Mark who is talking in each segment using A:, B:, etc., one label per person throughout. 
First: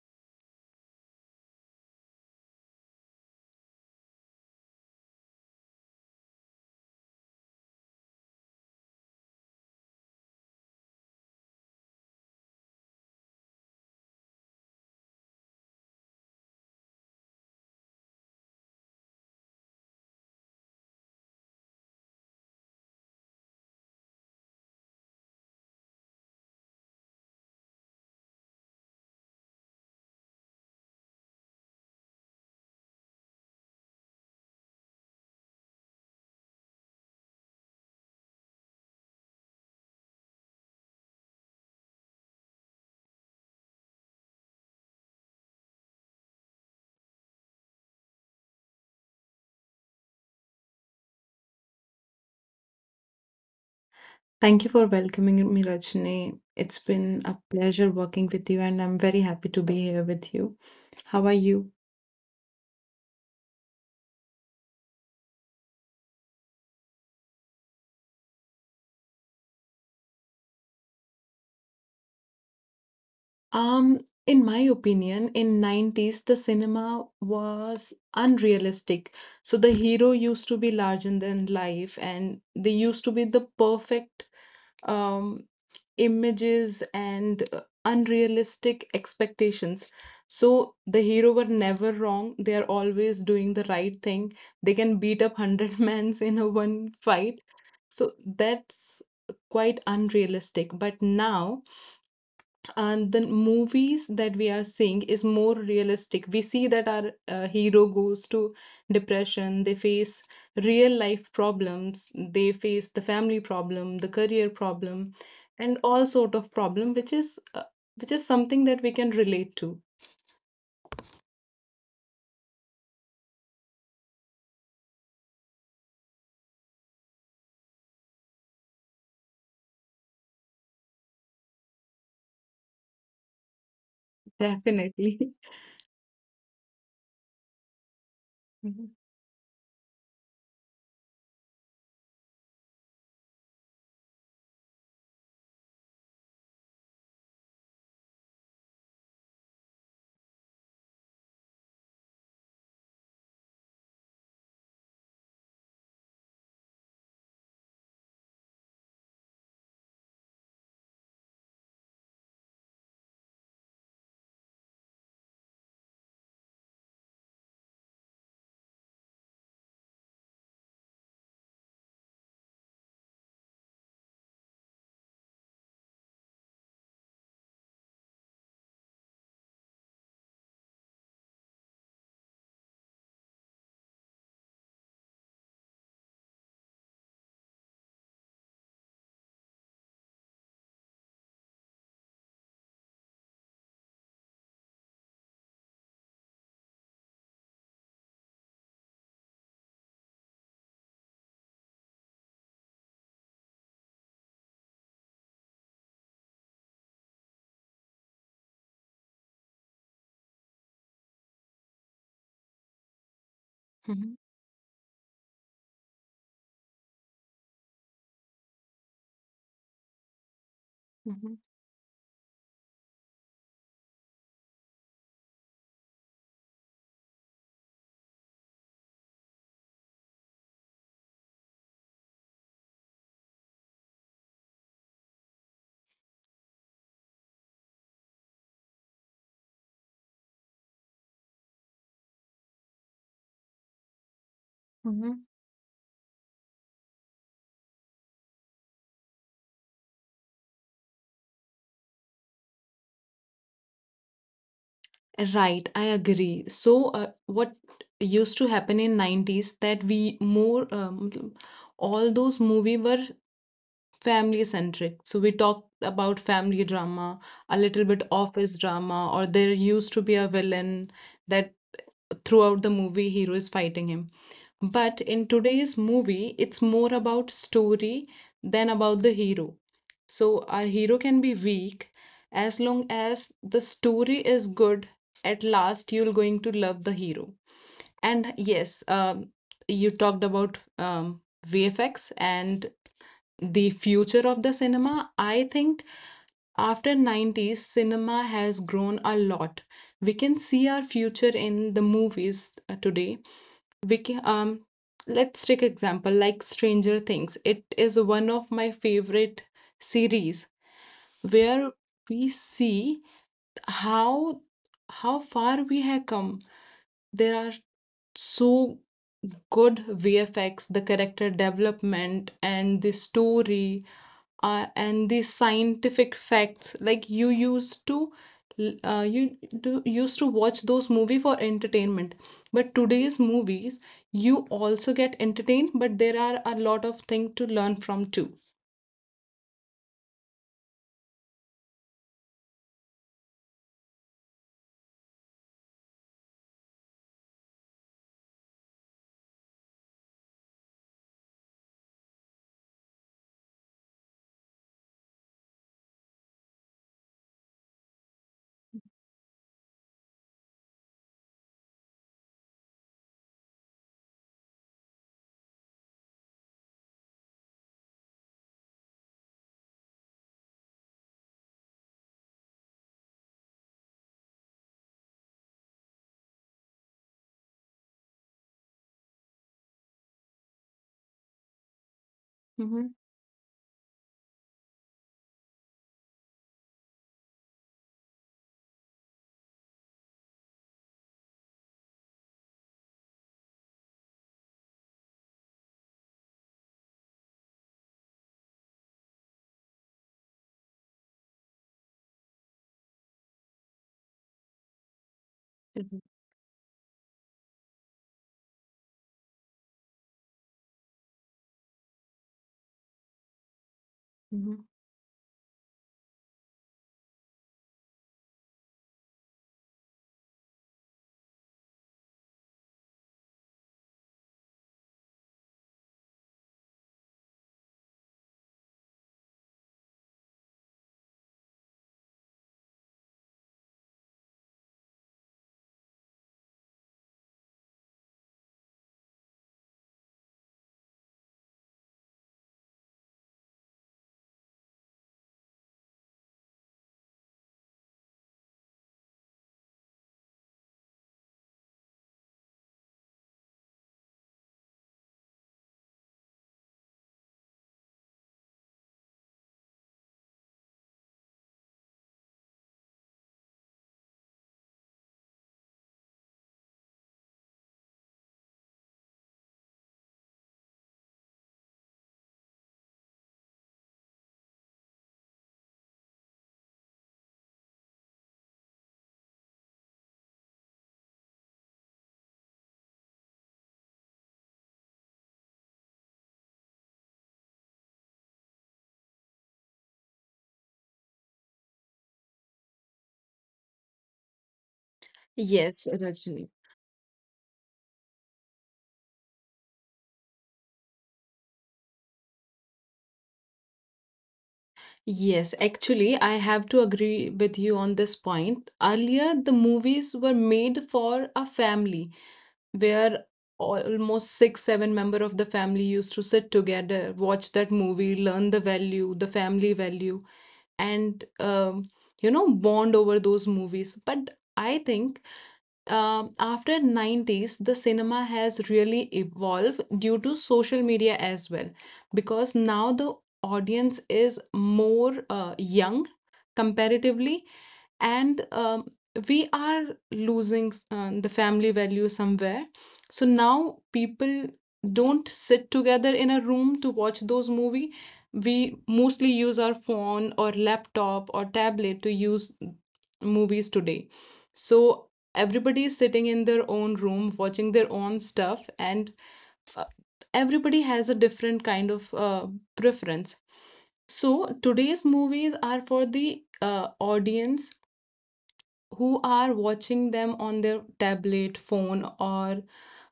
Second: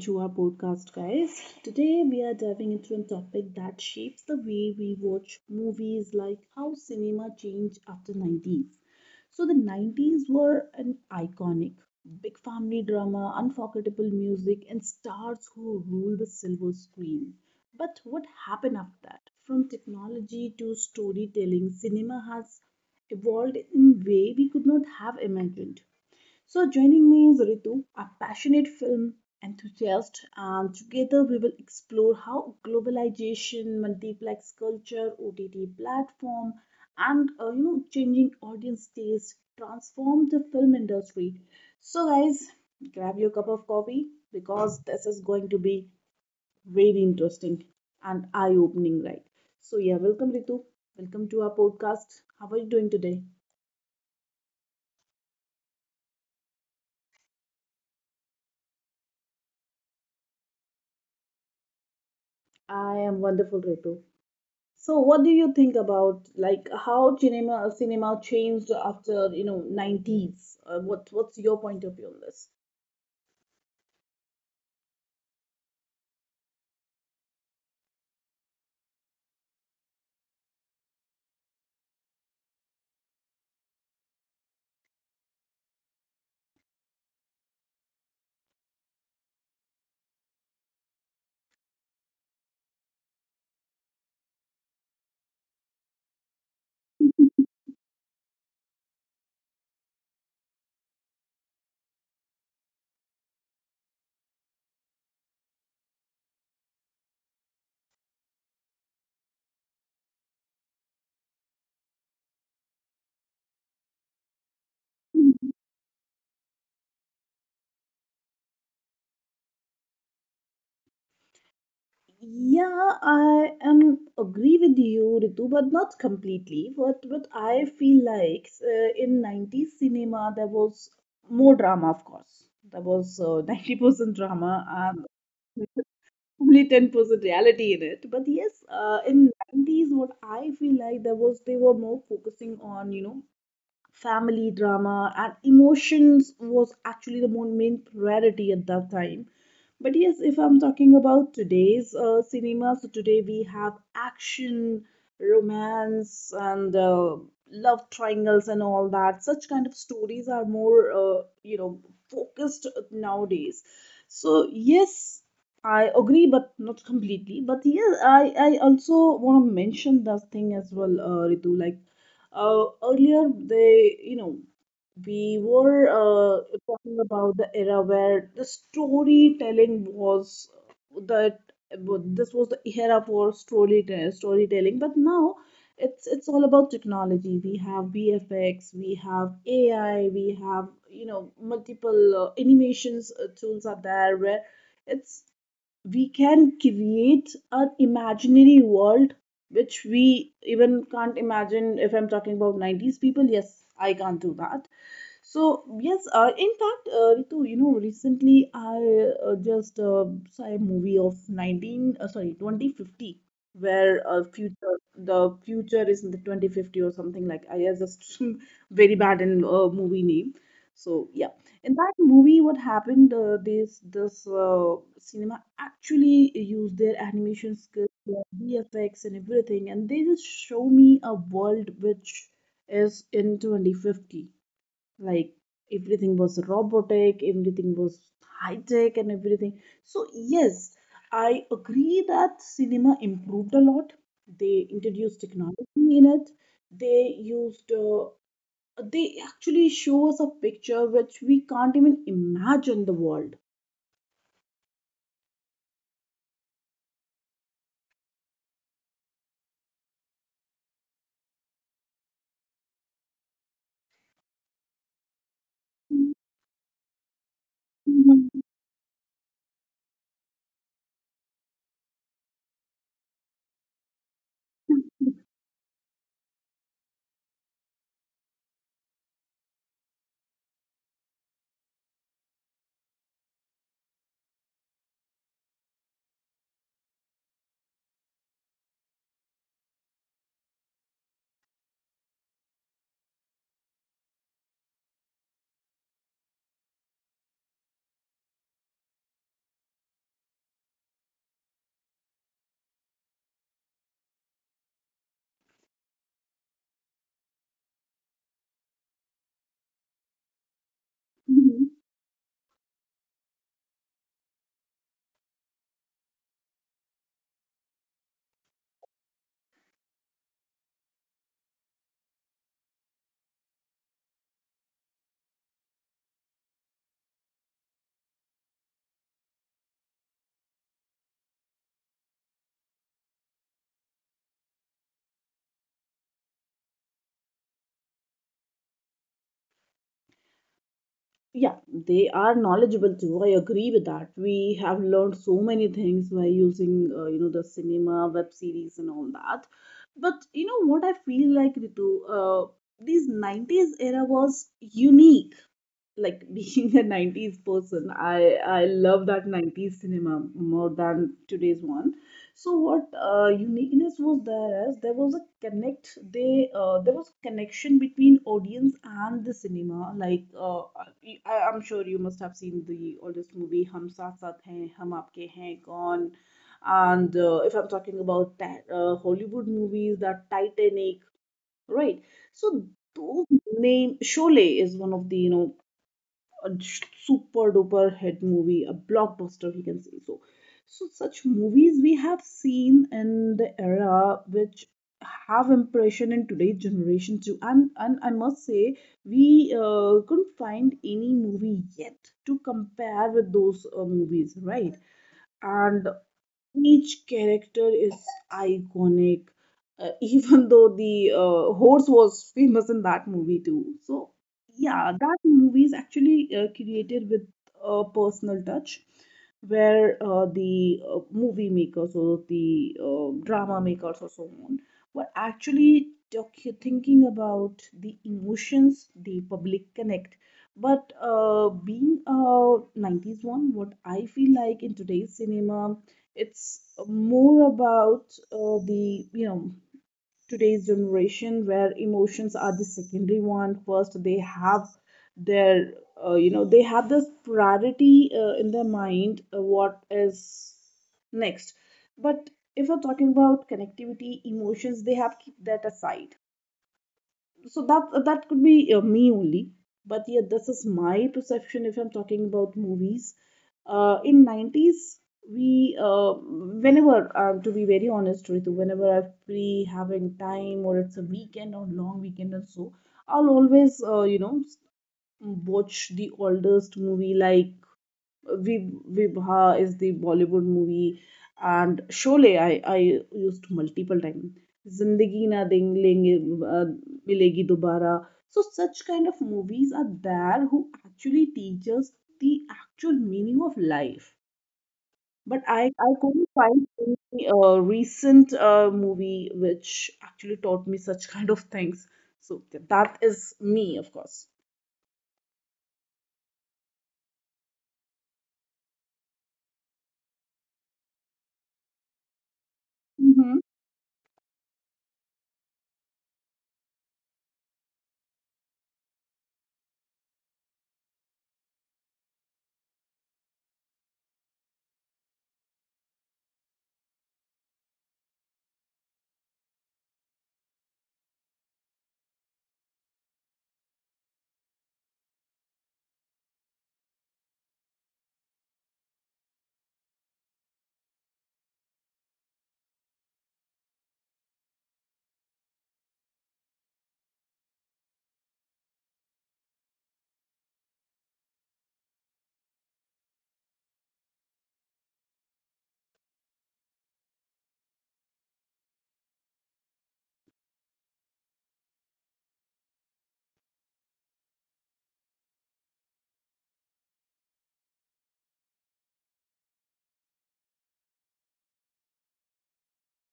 A: to our podcast, guys. Today, we are diving into a topic that shapes the way we watch movies, like how cinema changed after 90s. So, the 90s were an iconic, big family drama, unforgettable music, and stars who ruled the silver screen. But what happened after that? From technology to storytelling, cinema has evolved in a way we could not have imagined. So, joining me is Ritu, a passionate film enthusiast, and together we will explore how globalization, multiplex culture, OTT platform, and changing audience taste transform the film industry. So, guys, grab your cup of coffee because this is going to be very interesting and eye-opening, right? So, yeah, welcome Ritu. Welcome to our podcast. How are you doing today?
B: Thank you for welcoming me, Rajni. It's been a pleasure working with you, and I'm very happy to be here with you. How are you?
A: I am wonderful, Ritu. So, what do you think about like how cinema changed after nineties? What's your point of view on this?
B: Um, in my opinion, in 90s the cinema was unrealistic. So the hero used to be larger than life, and they used to be the perfect um images and unrealistic expectations. So the hero were never wrong, they are always doing the right thing. They can beat up 100 mans in a one fight. So that's quite unrealistic, but now, and the movies that we are seeing is more realistic. We see that our hero goes to depression, they face real life problems, they face the family problem, the career problem, and all sort of problem which is something that we can relate to.
A: Yeah, I am agree with you, Ritu, but not completely. What I feel like in nineties cinema there was more drama, of course. There was 90% drama and
B: Definitely.
A: only 10% reality in it. But yes,
B: Mhm,
A: in nineties, what I feel like there was they were more focusing on family drama, and emotions was actually the more main priority at that time. But yes, if I'm talking about today's cinema, so today we have action, romance, and love triangles and all that. Such kind of stories are more focused nowadays. So yes, I agree, but not completely. But yes, I also want to mention that thing as well, Ritu. Like earlier, we were talking about the era where the storytelling was that this was the era for storytelling. But now it's all about technology. We have VFX, we have AI, we have multiple animations, tools are there where it's we can create an imaginary world which we even can't imagine. If I'm talking about 90s people, yes, I can't do that. So yes, in fact, Ritu, recently I just saw a movie of 2050, where
B: mhm,
A: future the future is in the 2050 or something like. I am just very bad in movie name. So yeah,
B: mhm,
A: in that movie, what happened? This cinema actually used their animation skills, their VFX, and everything, and they just show me a world which is in 2050. Like everything was robotic, everything was high tech and everything. So yes, I agree that cinema improved a lot. They introduced
B: mhm.
A: technology in it. they used uh, they actually show us a picture which we can't even imagine the world.
B: Right, I agree. So, what used to happen in 90s that we more, all those movie were family centric. So we talked about family drama, a little bit office drama, or there used to be a villain that throughout the movie hero is fighting him. But in today's movie, it's more about story than about the hero. So our hero can be weak as long as the story is good. At last, you're going to love the hero. And yes, you talked about, VFX and the future of the cinema. I think after 90s cinema has grown a lot. We can see our future in the movies, today. We can, um, let's take example like Stranger Things. It is one of my favorite series,
A: Mhm.
B: where we see how, far we have come. There are so good VFX, the character development, and the story, and the scientific facts. Like you used to, used to watch those movie for entertainment, but today's movies you also get entertained, but there are a lot of things to learn from too.
A: Yeah, they are knowledgeable too. I agree with that. We have learned so many things by using, the cinema, web series, and all that. But you know what I feel like, Ritu? These 90s era was unique. Like being a 90s person, I love that 90s cinema more than today's one. So what uniqueness was there? As there was a connect, they there was connection between audience and the cinema. Like I'm sure you must have seen the oldest movie Hum Saath Saath Hain, Hum Aapke Hain Kaun, and if I'm talking about that, Hollywood movies, that Titanic. Right. So
B: Mm-hmm.
A: those name Sholay is one of the a super duper hit movie, a blockbuster, we can say so. So, such movies we have seen in the era which have impression in today's generation too. And I must say, we couldn't find any movie yet to compare with those movies, right? And
B: Mm-hmm.
A: each character is iconic, even though the horse was famous in that movie too. So
B: Mm-hmm.
A: yeah, that movie is actually created with a personal touch, where the movie makers or the drama makers or so on were actually thinking about the emotions, the public connect. But being a 90s one, what I feel like in today's cinema, it's more about the, today's generation where emotions are the secondary one. First, they have their, they have this priority in their mind, what is next. But if we're talking about connectivity, emotions, they have keep that aside. So that that could be me only. But yeah, this is my perception. If I'm talking about movies in 90s, we whenever to be very honest Ritu, whenever I'm free having time or it's a weekend or long weekend or so, I'll always watch the oldest movie like Vibha is the Bollywood movie, and Sholay I used multiple times. Zindagi Na Deng Lenge uh, Milegi Dobara. So such kind of movies are there who actually teach us the actual meaning of life. But I,
B: Yes,
A: I couldn't
B: Rajni.
A: find any recent movie which actually taught me such kind of things. So that is me, of course.
B: Yes, actually, I have to agree with you on this point. Earlier, the movies were made for a family where almost six, seven member of the family used to sit together, watch that movie, learn the value, the family value, and, bond over those movies. But I think, after 90s, the cinema has really evolved due to social media as well, because now the audience is more young comparatively and, we are losing, the family value somewhere. So now people don't sit together in a room to watch those movie, we mostly use our phone or laptop or tablet to use movies today. So everybody is sitting in their own room watching their own stuff, and, uh, everybody has a different kind of, preference. So today's movies are for the, audience who are watching them on their tablet, phone, or,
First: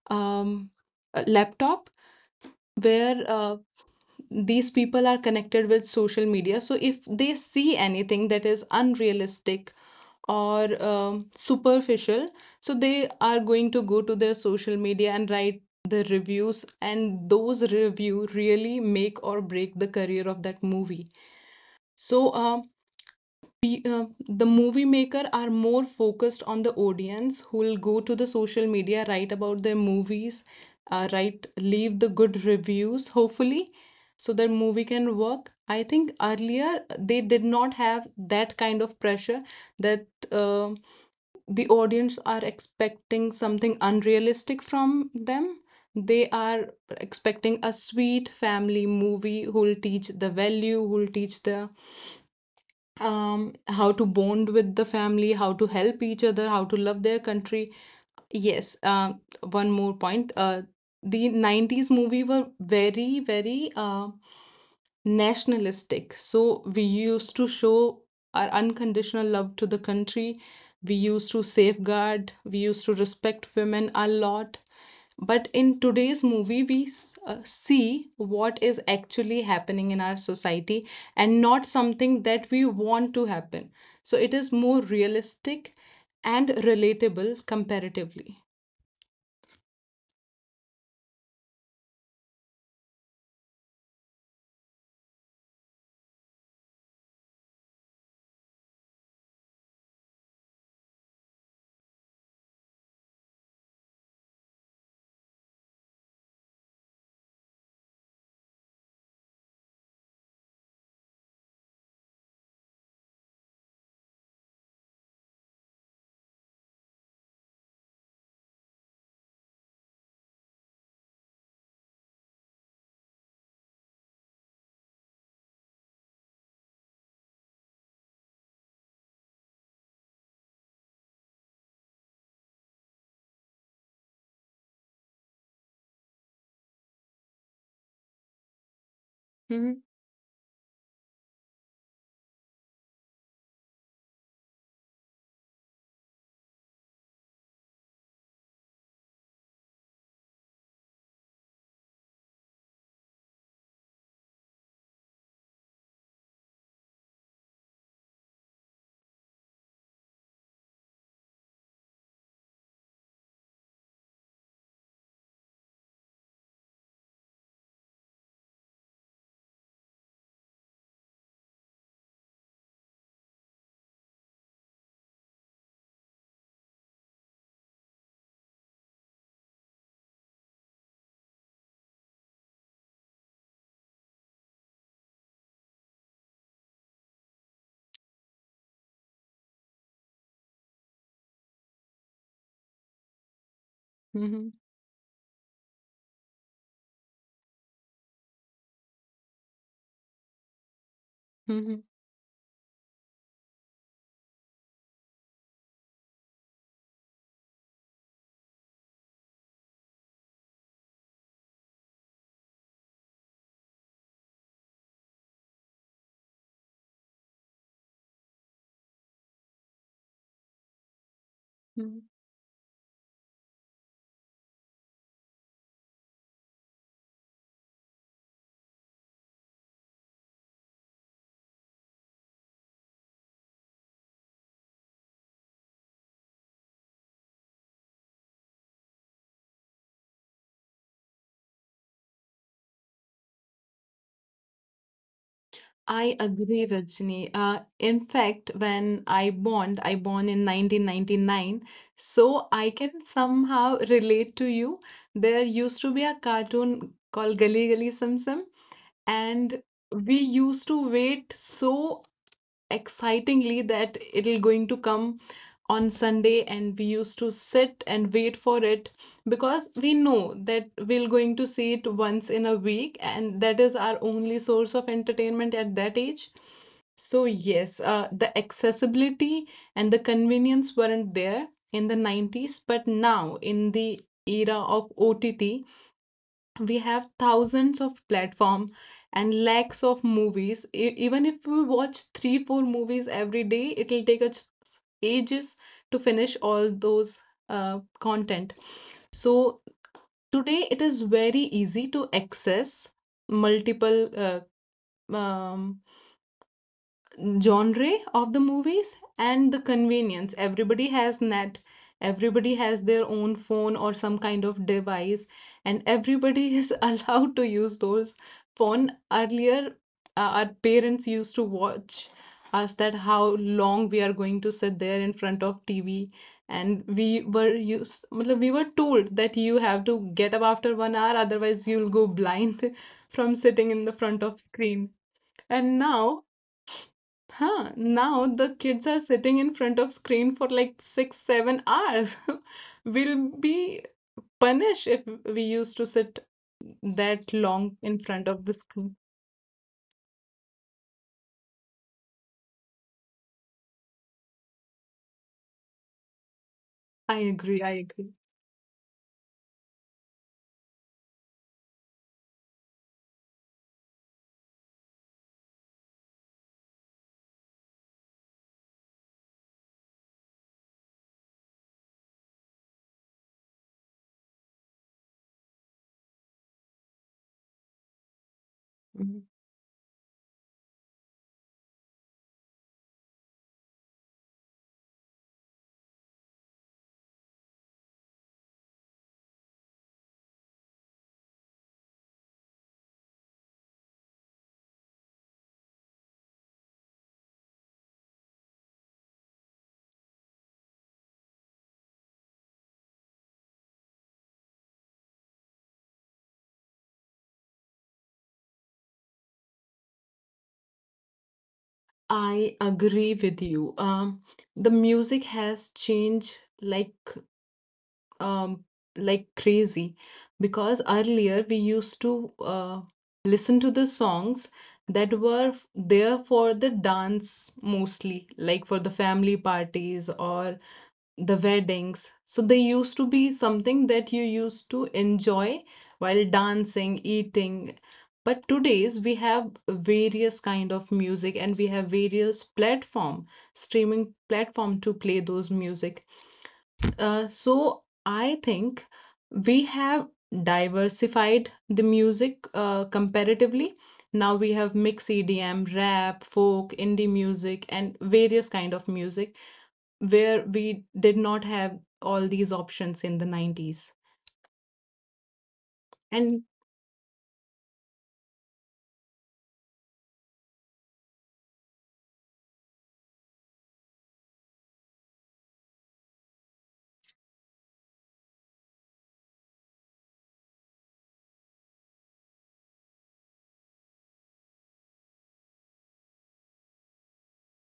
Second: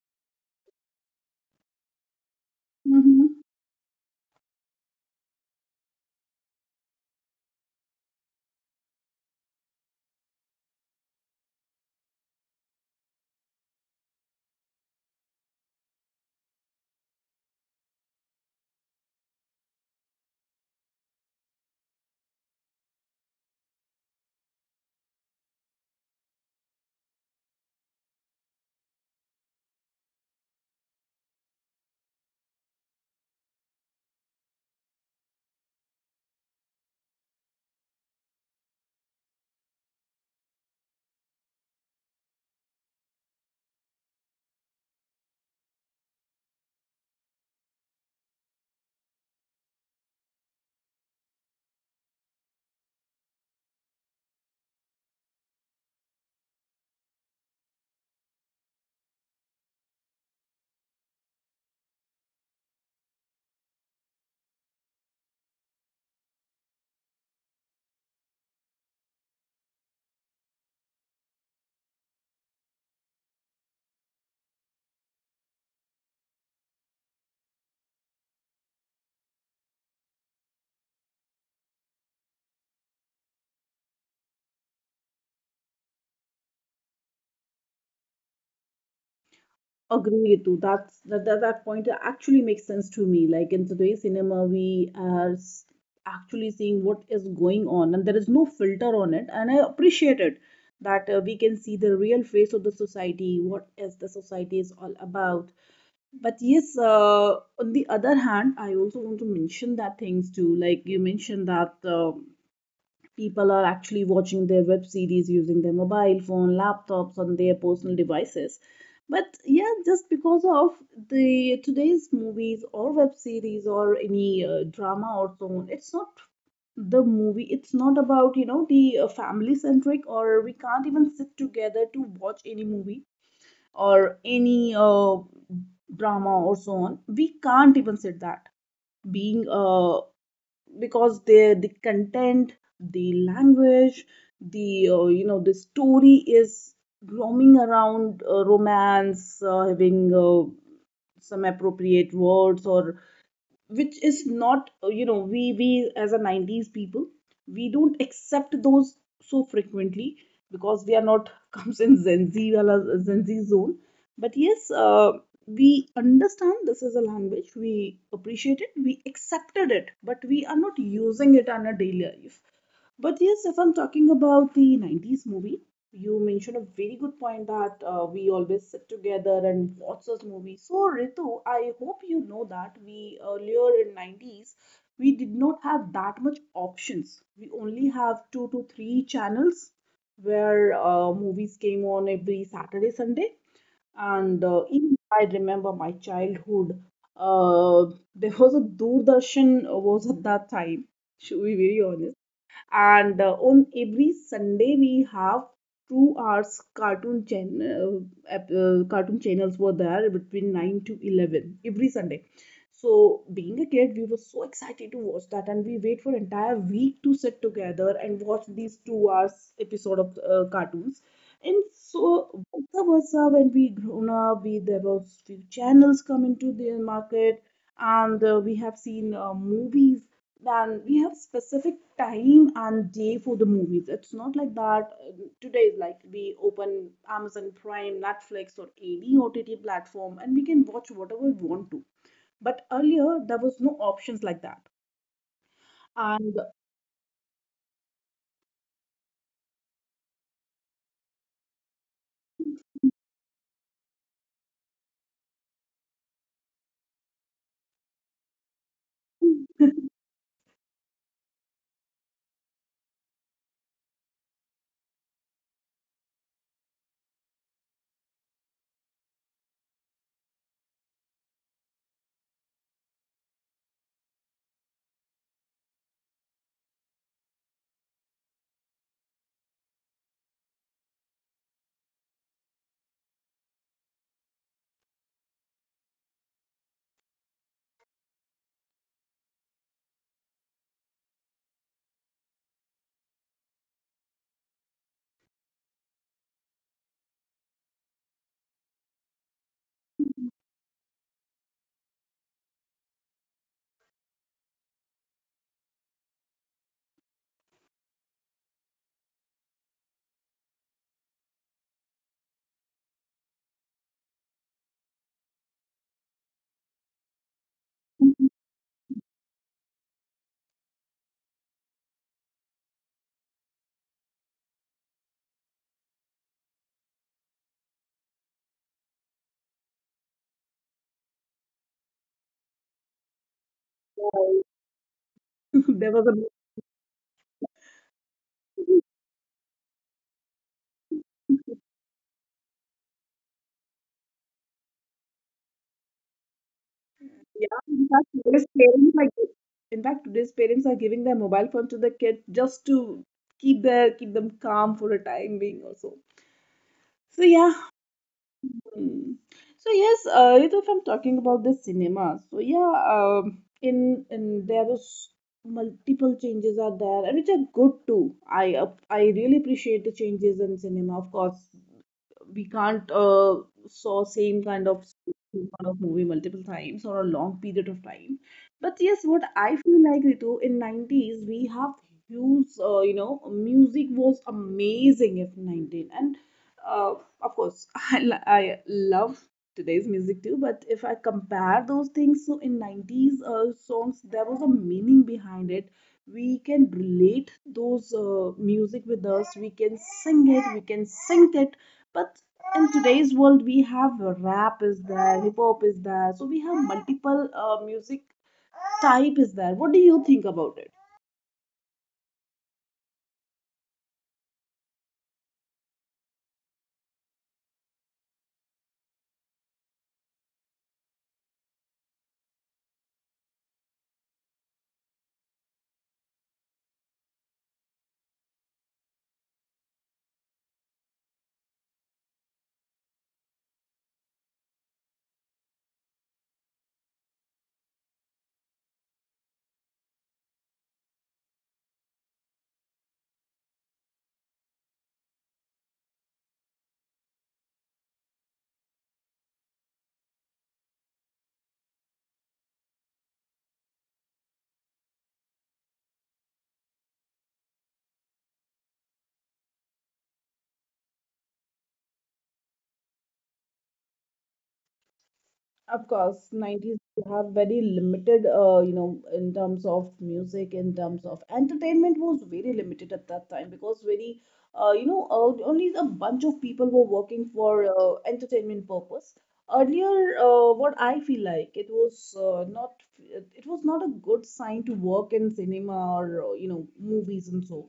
B: um, a laptop, where,
A: Mm-hmm.
B: these people are connected with social media. So if they see anything that is unrealistic or, superficial, so they are going to go to their social media and write the reviews, and those review really make or break the career of that movie. So, pe- uh, the movie maker are more focused on the audience who will go to the social media write about their movies, write leave the good reviews hopefully, so that movie can work. I think earlier they did not have that kind of pressure that, uh, the audience are expecting something unrealistic from them. They are expecting a sweet family movie who will teach the value, who will teach the, how to bond with the family, how to help each other, how to love their country. Yes, one more point. The 90s movie were very, nationalistic. So we used to show our unconditional love to the country. We used to safeguard, we used to respect women a lot. But in today's movie, we, see what is actually happening in our society and not something that we want to happen. So it is more realistic and relatable comparatively.
A: Agree, Ritu. That's that, that that point actually makes sense to me. Like in today's cinema, we are actually seeing what is going on, and there is no filter on it. And I appreciate it that we can see the real face of the society, what is the society is all about. But yes, on the other hand, I also want to mention that things too. Like you mentioned that. People are actually watching their web series using their mobile phone, laptops, on their personal devices. But yeah, just because of the today's movies or web series or any drama or so on, it's not the movie. It's not about the family centric, or we can't even sit together to watch any movie or any drama or so on. We can't even sit that being
B: Hmm.
A: because the content, the language, the the story is roaming around romance, having some appropriate words or which is not we as a 90s people, we don't accept those so frequently because we are not comes in Gen Z zone. But yes, we understand this is a language, we appreciate it, we accepted it, but we are not using it on a daily life. But yes, if I'm talking about the 90s movie, you mentioned a very good point that we always sit together and watch those movies. So, Ritu, I hope you know that we earlier in 90s, we did not have that much options. We only have two to three channels where movies came on every Saturday, Sunday. And
B: Hmm.
A: even I remember my childhood. Uh, there was a Doordarshan was at that time, should be very
B: Hmm.
A: honest. And on every Sunday we have 2 hours cartoon channel. Cartoon channels were there between 9 to 11 every Sunday. So being a kid, we were so excited to watch that, and we wait for entire week to sit together and watch these 2 hours episode of cartoons. And so both of us when we grown up, we there was few channels come into the market. And we have seen movies. Then we have specific time and day for the movies. It's not like that today is like we open Amazon Prime, Netflix, or any OTT platform and we can watch whatever we want to. But earlier there was no options like that.
B: I
A: And
B: agree, Rajni. In fact, when I born in 1999, so I can somehow relate to you. There used to be a cartoon called Gully Gully Sim Sim, and we used to wait so excitingly that it'll going to come on Sunday, and we used to sit and wait for it because we know that we're going to see it once in a week, and that is our only source of entertainment at that age. So yes, the accessibility and the convenience weren't there in the 90s, but now in the era of OTT, we have thousands of platform and lakhs of movies. Even if we watch 3 4 movies every day, it'll take us ages to finish all those, content. So today it is very easy to access multiple, um, genre of the movies and the convenience. Everybody has net, everybody has their own phone or some kind of device, and everybody is allowed to use those phone. Earlier, our parents used to watch us that how long we are going to sit there in front of TV, and we were used, matlab, we were told that you have to get up after 1 hour, otherwise you'll go blind from sitting in the front of screen. And
A: there was a
B: now, huh, now the kids are sitting in front of screen for like six, 7 hours. We'll be punished if we used to sit that
A: yeah,
B: long
A: in
B: in
A: fact,
B: front of
A: today's
B: the screen.
A: parents are giving their mobile phone to the kid just to keep them calm for a time being also. So,
B: I
A: so, yeah.
B: agree, I agree.
A: Hmm. So yes, Ritu, if I'm talking about the cinema, so yeah, in there was multiple changes are there, and which are good too. I really appreciate the changes in cinema. Of course, we can't saw same kind of movie multiple times or a long period of time. But yes,
B: Mhm.
A: what I feel like Ritu in 90s we have huge, music was amazing if 19 and uh, of course I love today's music too. But if I compare those things, so in 90s songs there was a meaning behind it. We can relate those music with us. We can sing it. We can sync it. But in today's world we have rap is there, hip hop is there, so we have multiple music type is there? What do you think about it?
B: I agree with you. The music has changed like, um, like crazy because earlier we used to, listen to the songs that were there for the dance mostly, like for the family parties or the weddings. So they used to be something that you used to enjoy while dancing, eating. But today's we have various kind of music, and we have various platform, streaming platform to play those music. So I think we have diversified the music, comparatively. Now we have mix EDM, rap, folk, indie music, and various kind of music where we did not have all these options in the 90s.
A: Of course,
B: And
A: 90s have very limited, in terms of music, in terms of entertainment was very limited at that time because very, only a bunch of people were working for entertainment purpose. Earlier, what I feel like, it was not a good sign to work in cinema or movies. And so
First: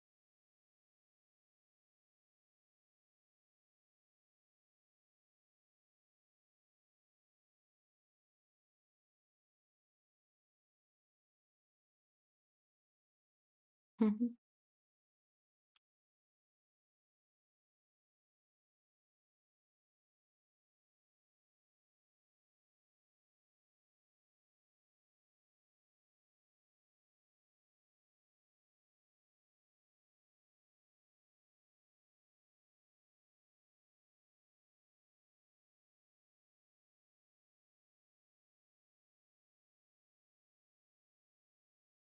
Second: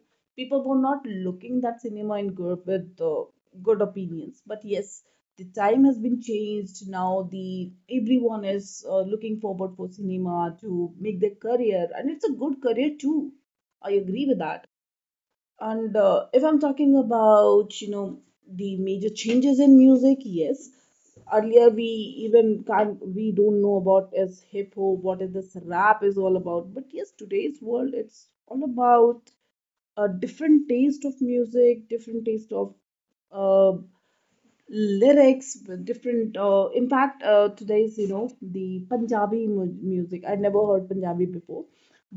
A: people were not looking that cinema in good with good opinions. But yes, the time has been changed. Now the everyone is looking forward for cinema to make their career, and it's a good career too. I agree with that. And if I'm talking about, the major changes in music, yes. Earlier we even can't, we don't know about is hip hop, what is this rap is all about. But yes, today's world, it's all about a different taste of music, different taste of uh, lyrics with different impact, today's the Punjabi music, I never heard Punjabi before,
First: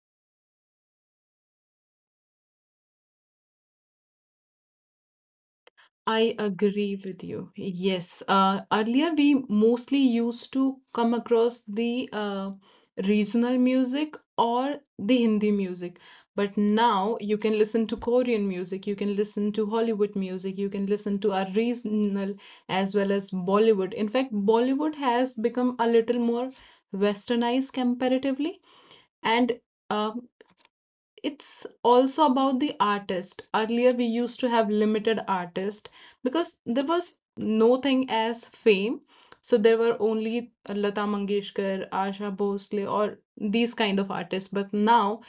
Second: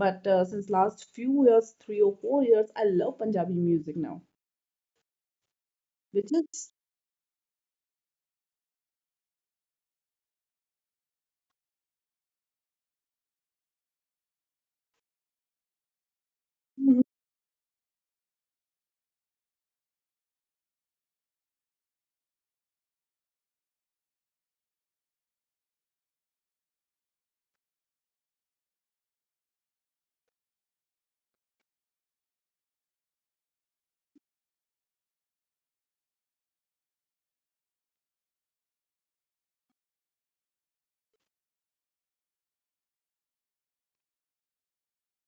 A: but since last few years, 3 or 4 years, I love Punjabi music now, which
B: I
A: is
B: agree with you. Yes. Earlier, we mostly used to come across the, regional music or the Hindi music. But now you can listen to Korean music, you can listen to Hollywood music, you can listen to our regional as well as Bollywood. In fact, Bollywood has become a little more westernized comparatively. And, uh, it's also about the artist. Earlier, we used to have limited artists because there was no thing as fame. So there were only Lata Mangeshkar, Asha Bhosle, or these kind of artists. But now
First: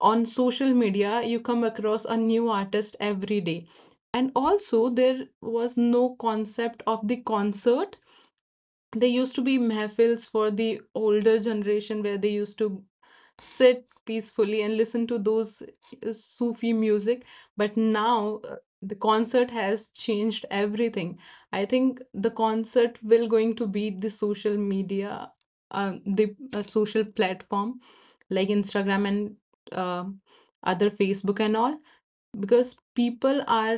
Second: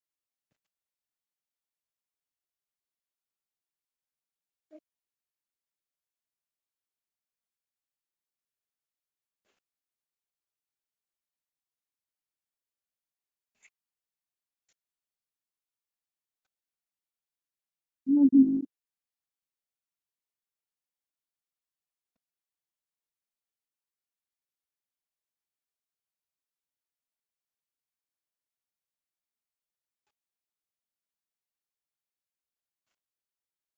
B: on social media, you come across a new artist every day. And also, there was no concept of the concert. There used to be mehfils for the older generation where they used to sit peacefully and listen to those, Sufi music. But now, the concert has changed everything. I think the concert will going to beat the social media, the, social platform like Instagram and, uh, other Facebook and all, because people are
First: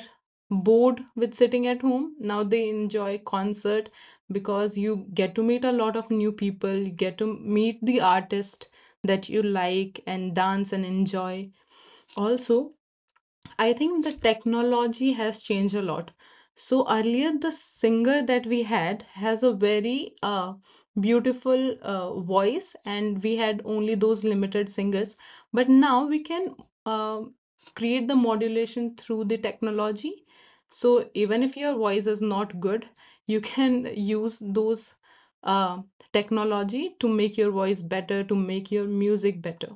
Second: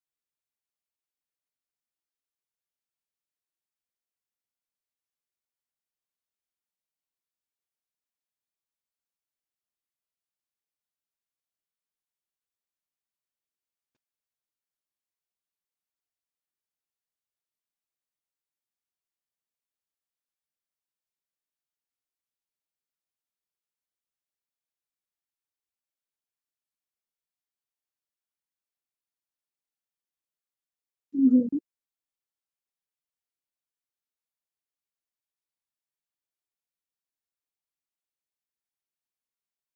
B: bored with sitting at home. Now they enjoy concert because you get to meet a lot of new people, you get to meet the artist that you like and dance and enjoy. Also, I think the technology has changed a lot. So earlier, the singer that we had has a very, beautiful, voice, and we had only those limited singers. But now we can, uh, create the modulation through the technology. So even if your voice is not good, you can use those, uh, technology to make your voice better, to make your music better.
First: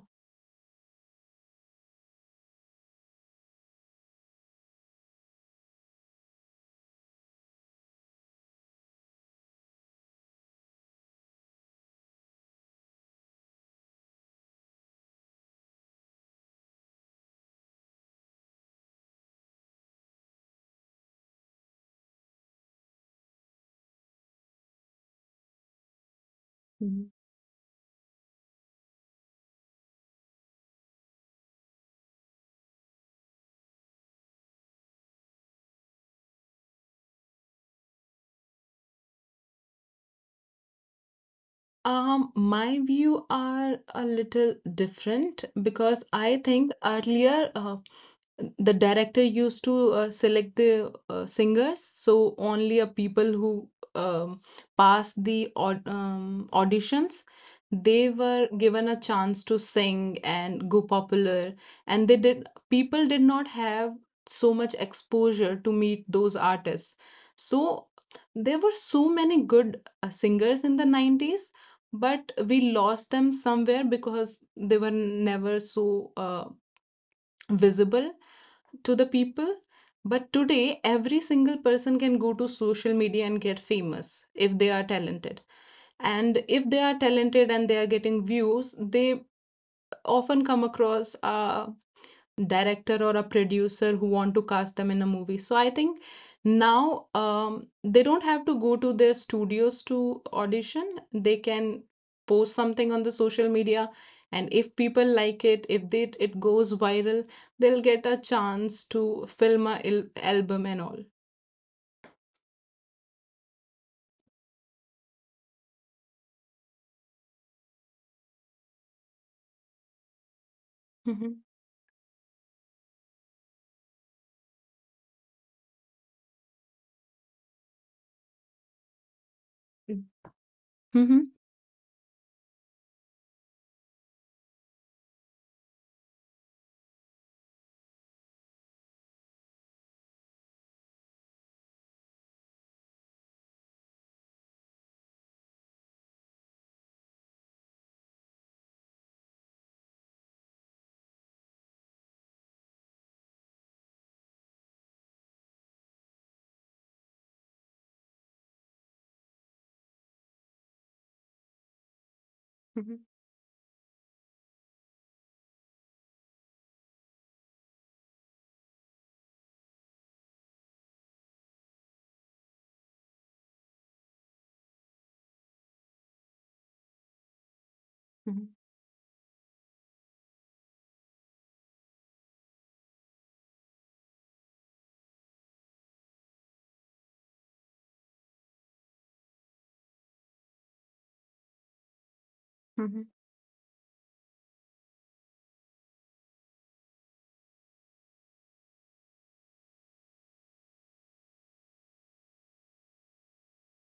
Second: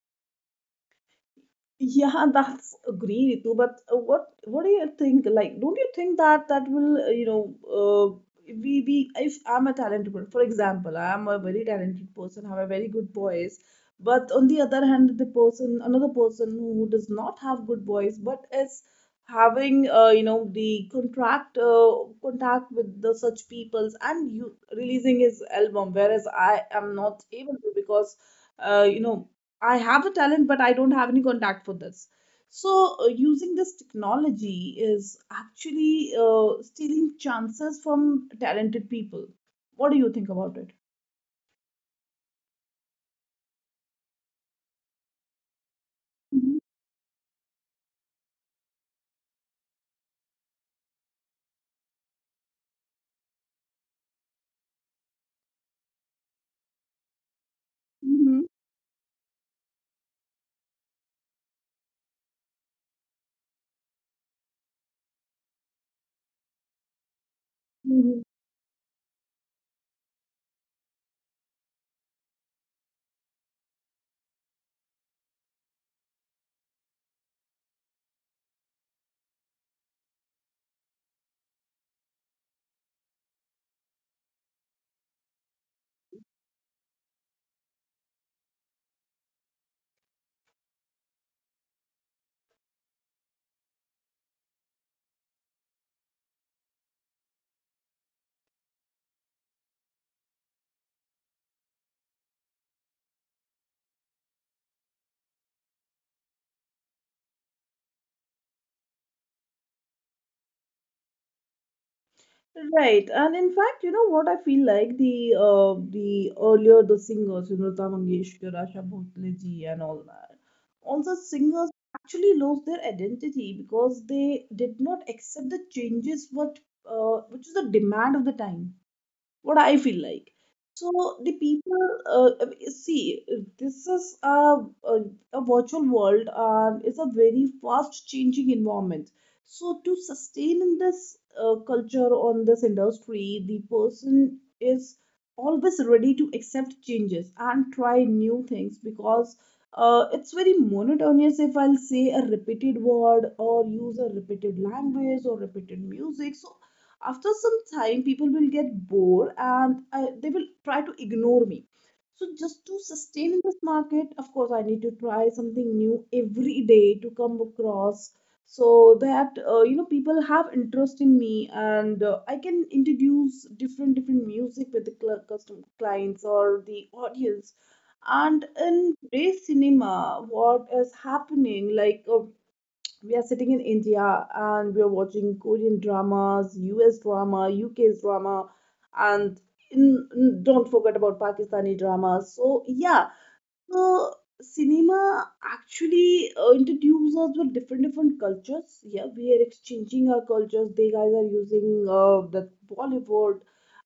A: Yeah, that's agree, Ritu. But what do you think? Like, don't you think that that will, uh, we if I'm a talented person, for example, I'm a very talented person, have a very good voice, but on the other hand, the person, another person who does not have good voice, but is having, the contract contact with the such peoples and you releasing his album, whereas I am not able to because uh, you know I have a talent, but I don't have any contact for this. So, using this technology is actually stealing chances from talented people. What do you think about it?
B: My view are a little different because I think earlier, the director used to, select the, singers. So only a people who, um, passed the auditions, they
A: Mhm,
B: were given a chance to sing and go popular, and they did, people did not have so much exposure to meet those artists. So
A: mhm.
B: there were so many good, singers in the 90s, but we lost them somewhere because they were never so, visible to the people. But today, every single person can go to social media and get famous if they are talented. And if they are talented and they are getting views, they often come across, director or a producer who want to cast them in a movie. So I think now, they don't have to go to their studios to audition. They can post something on the social media, and if people like it, if they, it goes viral, they'll get a chance to film a album and all.
A: Right, and in fact, you know what I feel like, the earlier the singers, Lata Mangeshkar, Asha Bhosle ji, and all that, all the
B: Mhm.
A: singers actually lost their identity because they did not accept the changes what which is the demand of the time, what I feel
B: Mhm.
A: like. So the
B: Mhm.
A: people see, this is a, a virtual world, and it's a very fast changing environment. So to sustain in this culture on this industry, the person is always ready to accept changes and try new things because it's very monotonous if I'll say a repeated word or use a repeated language or repeated music. So after some time people will get bored, and they will try to ignore me. So just to sustain in this market, of course I need to try something new every day to come across so that people have interest in me, and I can introduce different different music with the custom clients or the audience. And
B: Mhm.
A: in today's cinema, what is happening like, we are sitting in India, and we are watching Korean dramas, US drama, UK's drama, and don't forget about Pakistani dramas. So yeah,
B: Mhm.
A: the cinema actually introduces us with different different cultures. Yeah, we are exchanging our cultures. They guys are using the Bollywood,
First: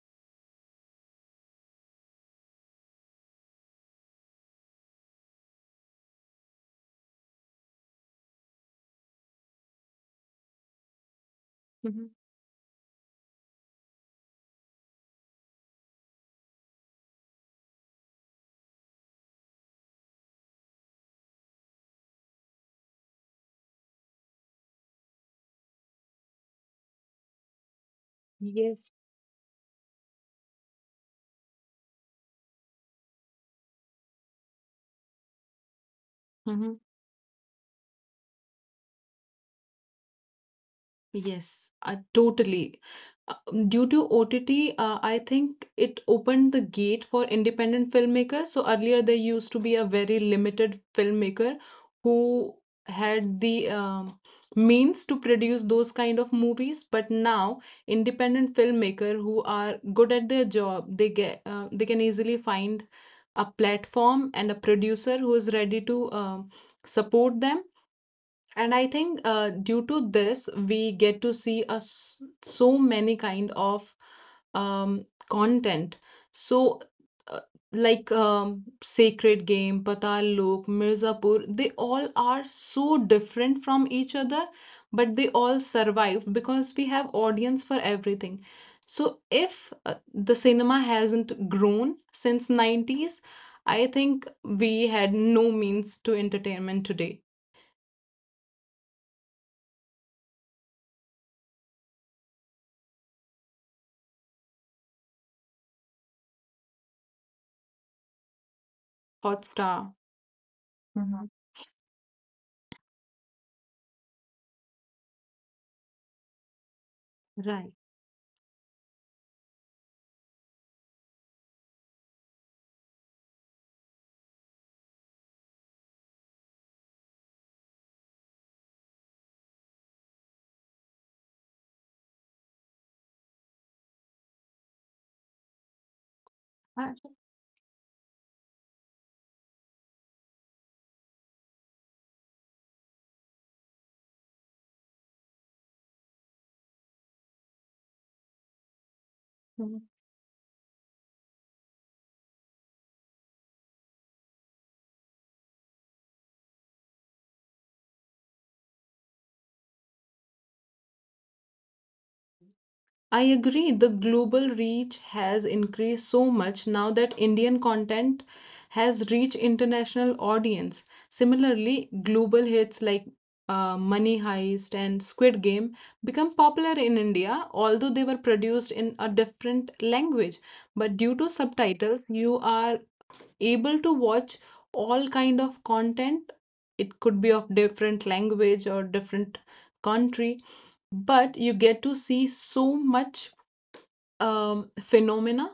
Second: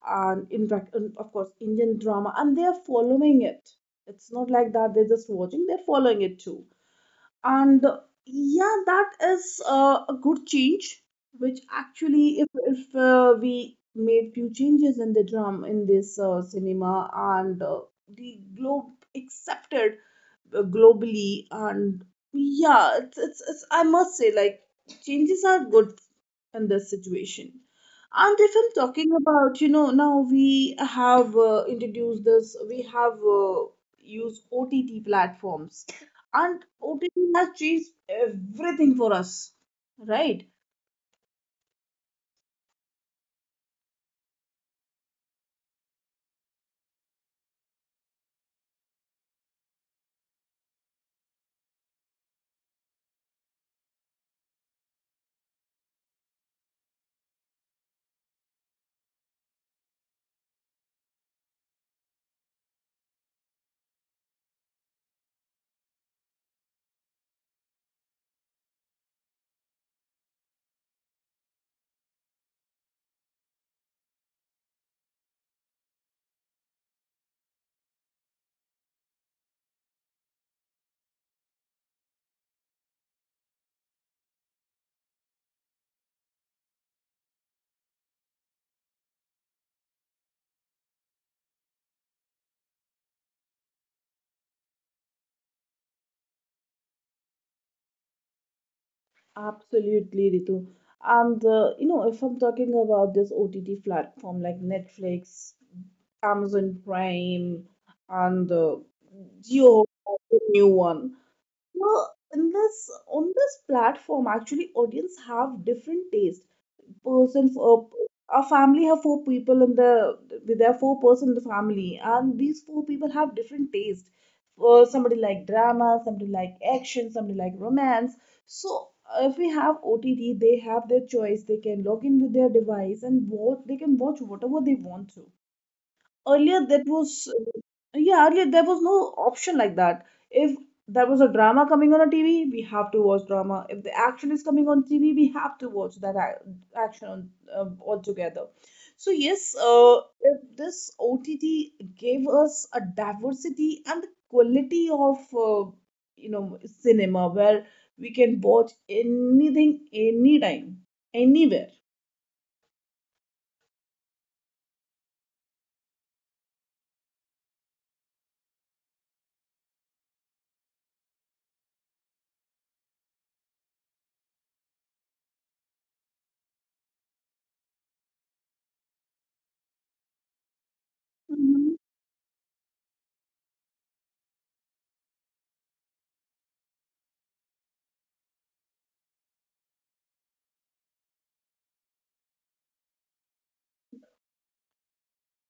A: and in fact, and of course, Indian drama, and they are following it. It's not like that; they're just watching; they're following it too. And yeah, that is a good change, which
B: Mhm.
A: actually if we made few changes in the drum in this cinema, and the globe accepted globally. And yeah, it's I must say, like, changes are good in this situation. And if I'm
B: Yes.
A: talking about, now we have introduced this, we have used OTT platforms, and
B: Mm-hmm.
A: OTT has changed everything for us, right?
B: Yes, totally. Due to OTT, I think it opened the gate for independent filmmakers. So earlier there used to be a very limited filmmaker who had the means to produce those kind of movies. But now independent filmmaker who are good at their job, they can easily find a platform and a producer who is ready to support them. And I think due to this, we get to see us so many kind of content. So, uh, like Sacred Game, Patal Lok, Mirzapur, they all are so different from each other, but they all survive because we have audience for everything. So, if the cinema hasn't grown since 90s, I think we had no means to entertainment today.
A: Absolutely, Ritu. And if I'm talking about this OTT platform like Netflix, Amazon Prime, and Jio,
B: Hotstar.
A: the new one.
B: Mhm.
A: Well, in this on this platform, actually, audience have different taste. Person
B: Right.
A: for our family have four people in the with their four person in the family, and these four people have different taste. Somebody like drama, somebody like action, somebody like romance. So if we have OTT, they have their choice, they can log in with their device and watch, they can watch whatever they want to. Earlier that
B: I
A: was Yeah, earlier there was no option like that. If there was a drama coming on a TV, we have to watch drama. If the action is coming on TV, we have to watch that action on, altogether. So yes,
B: Mhm.
A: if this OTT gave us a diversity and the quality of uh, cinema where we can watch anything, anytime, anywhere.
B: I agree. The global reach has increased so much now that Indian content has reached international audience. Similarly, global hits like Money Heist and Squid Game become popular in India, although they were produced in a different language. But due to
A: Mhm.
B: subtitles, you are able to watch all kind of content. It could be of different language or different country, but you get to see so much phenomena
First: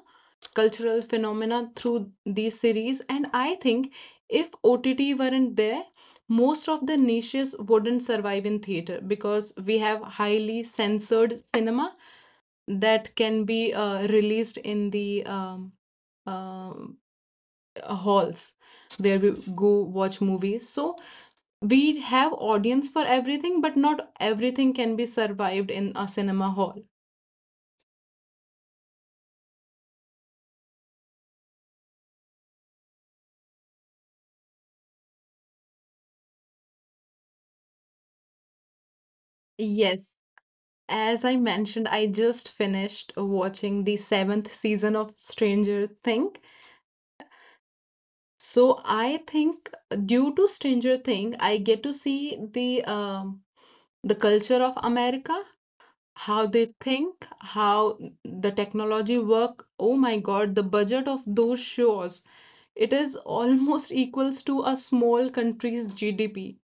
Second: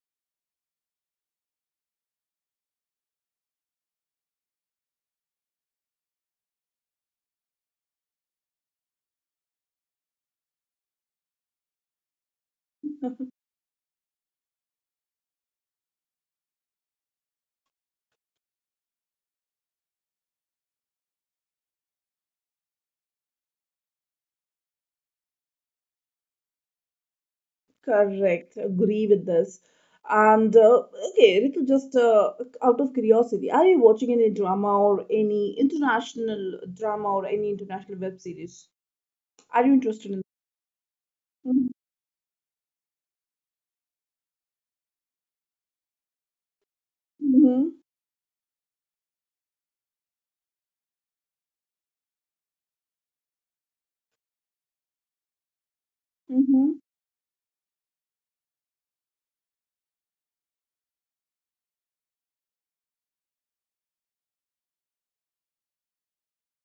B: cultural phenomena through these series. And I think if OTT weren't there, most of the niches wouldn't survive in theater because we have highly censored cinema that can be released in the um, halls where we go watch movies. So we have audience for everything, but not everything can be survived in a cinema hall.
A: Correct. Agree with this. And okay, Ritu, just out of curiosity, are you watching any drama or any international drama or any international web series? Are you
B: Yes.
A: interested in?
B: As I mentioned, I just finished watching the seventh season of Stranger Thing.
A: Mm-hmm.
B: So I think due to Stranger Thing, I get to see the culture of America, how they
A: Mm-hmm.
B: think, how the technology work. Oh my God, the budget of those shows, it is almost equals to a small country's GDP.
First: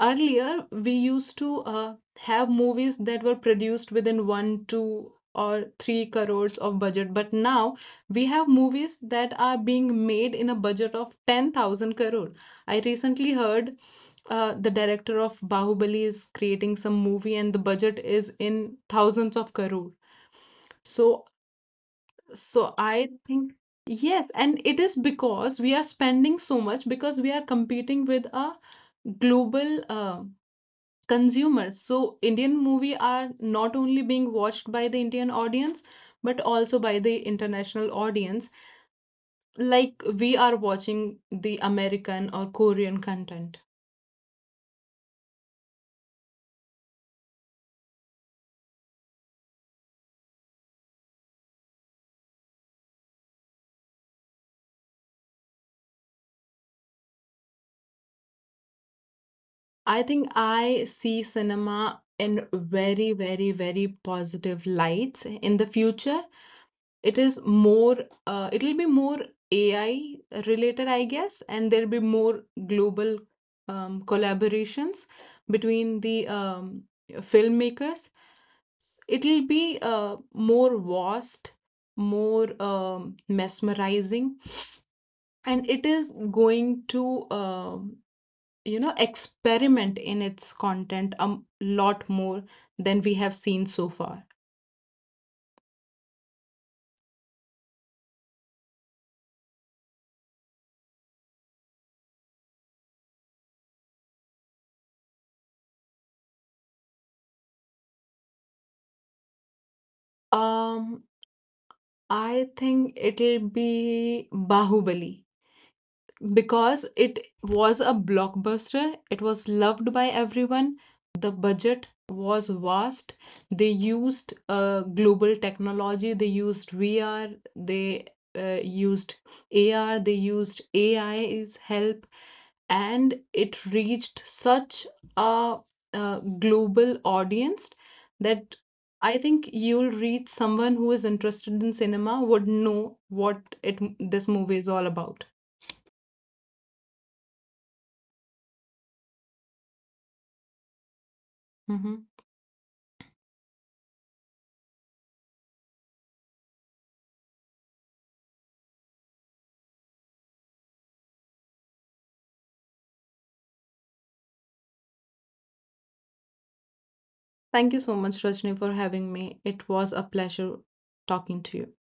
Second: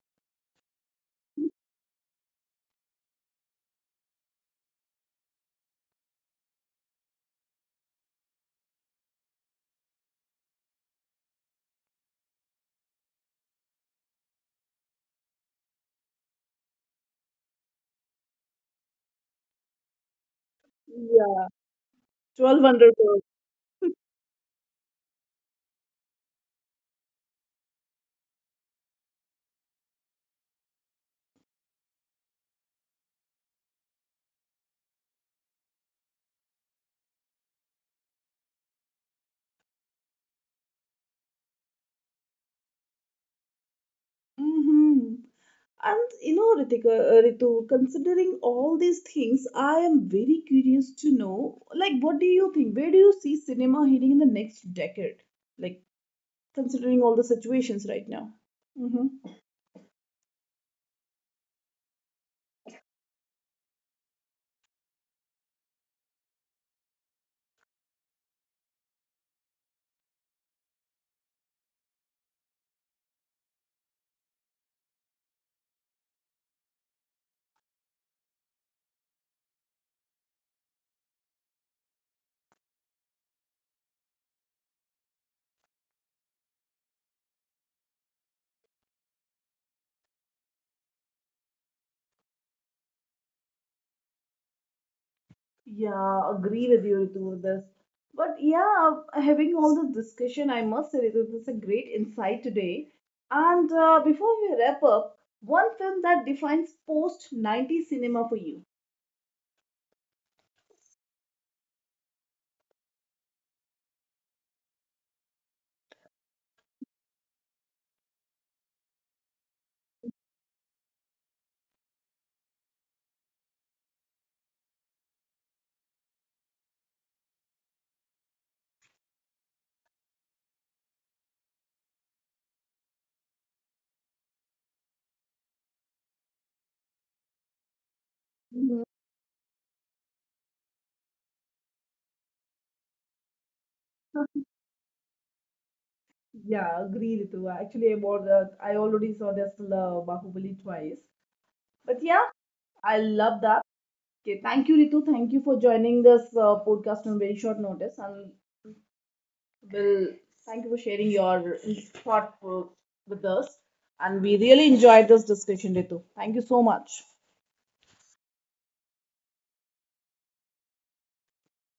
B: Earlier we used to have movies that were produced within 1 2 or 3 crores of budget, but now we have movies that are being made in a budget of 10,000 crore. I recently heard the director of Bahubali is creating some movie and the budget is in thousands of crore. so
A: Yeah. 12
B: so
A: Wonder
B: I
A: Girls.
B: think. Yes, and it is because we are spending so much because we are competing with a global consumers. So Indian movie are not only being watched by the Indian audience, but also by the international audience, like we are watching the American or Korean content.
A: Mm-hmm. And you know, Ritu, considering all these things, I am very curious to know, like, what do you think? Where do you see cinema heading in the next decade? Like, considering all the situations right now. Mm-hmm.
B: I think I see cinema in very very very positive lights in the future. It is more uh, it'll be more AI related, I guess, and there'll be more global collaborations between the filmmakers. It'll be more vast, more mesmerizing, and it is going to um experiment in its content a lot more than we have seen so far.
A: Yeah, agree with you, Ritu, with this. But yeah, having all this discussion, I must say, Ritu, this is a great insight today. And before we wrap up, one film that defines post-90s cinema for you.
B: um I think it'll be Bahubali because it was a blockbuster, it was loved by everyone. The budget was vast. They used global technology, they used VR, they used AR, they used AI's help, and it reached such a global audience that
A: Mhm.
B: I think you'll reach someone who is interested in cinema would know what it this movie is all about.
A: Yeah, agree, Ritu. Actually, about that, I already saw this Bahubali twice. But
B: Mhm.
A: yeah, I love that. Okay, thank you, Ritu. Thank you for joining this podcast on very short notice. And Well, thank you for sharing your thought with us. And we really enjoyed this discussion, Ritu. Thank you so much.
B: Thank you so much, Rajni, for having me. It was a pleasure talking to you.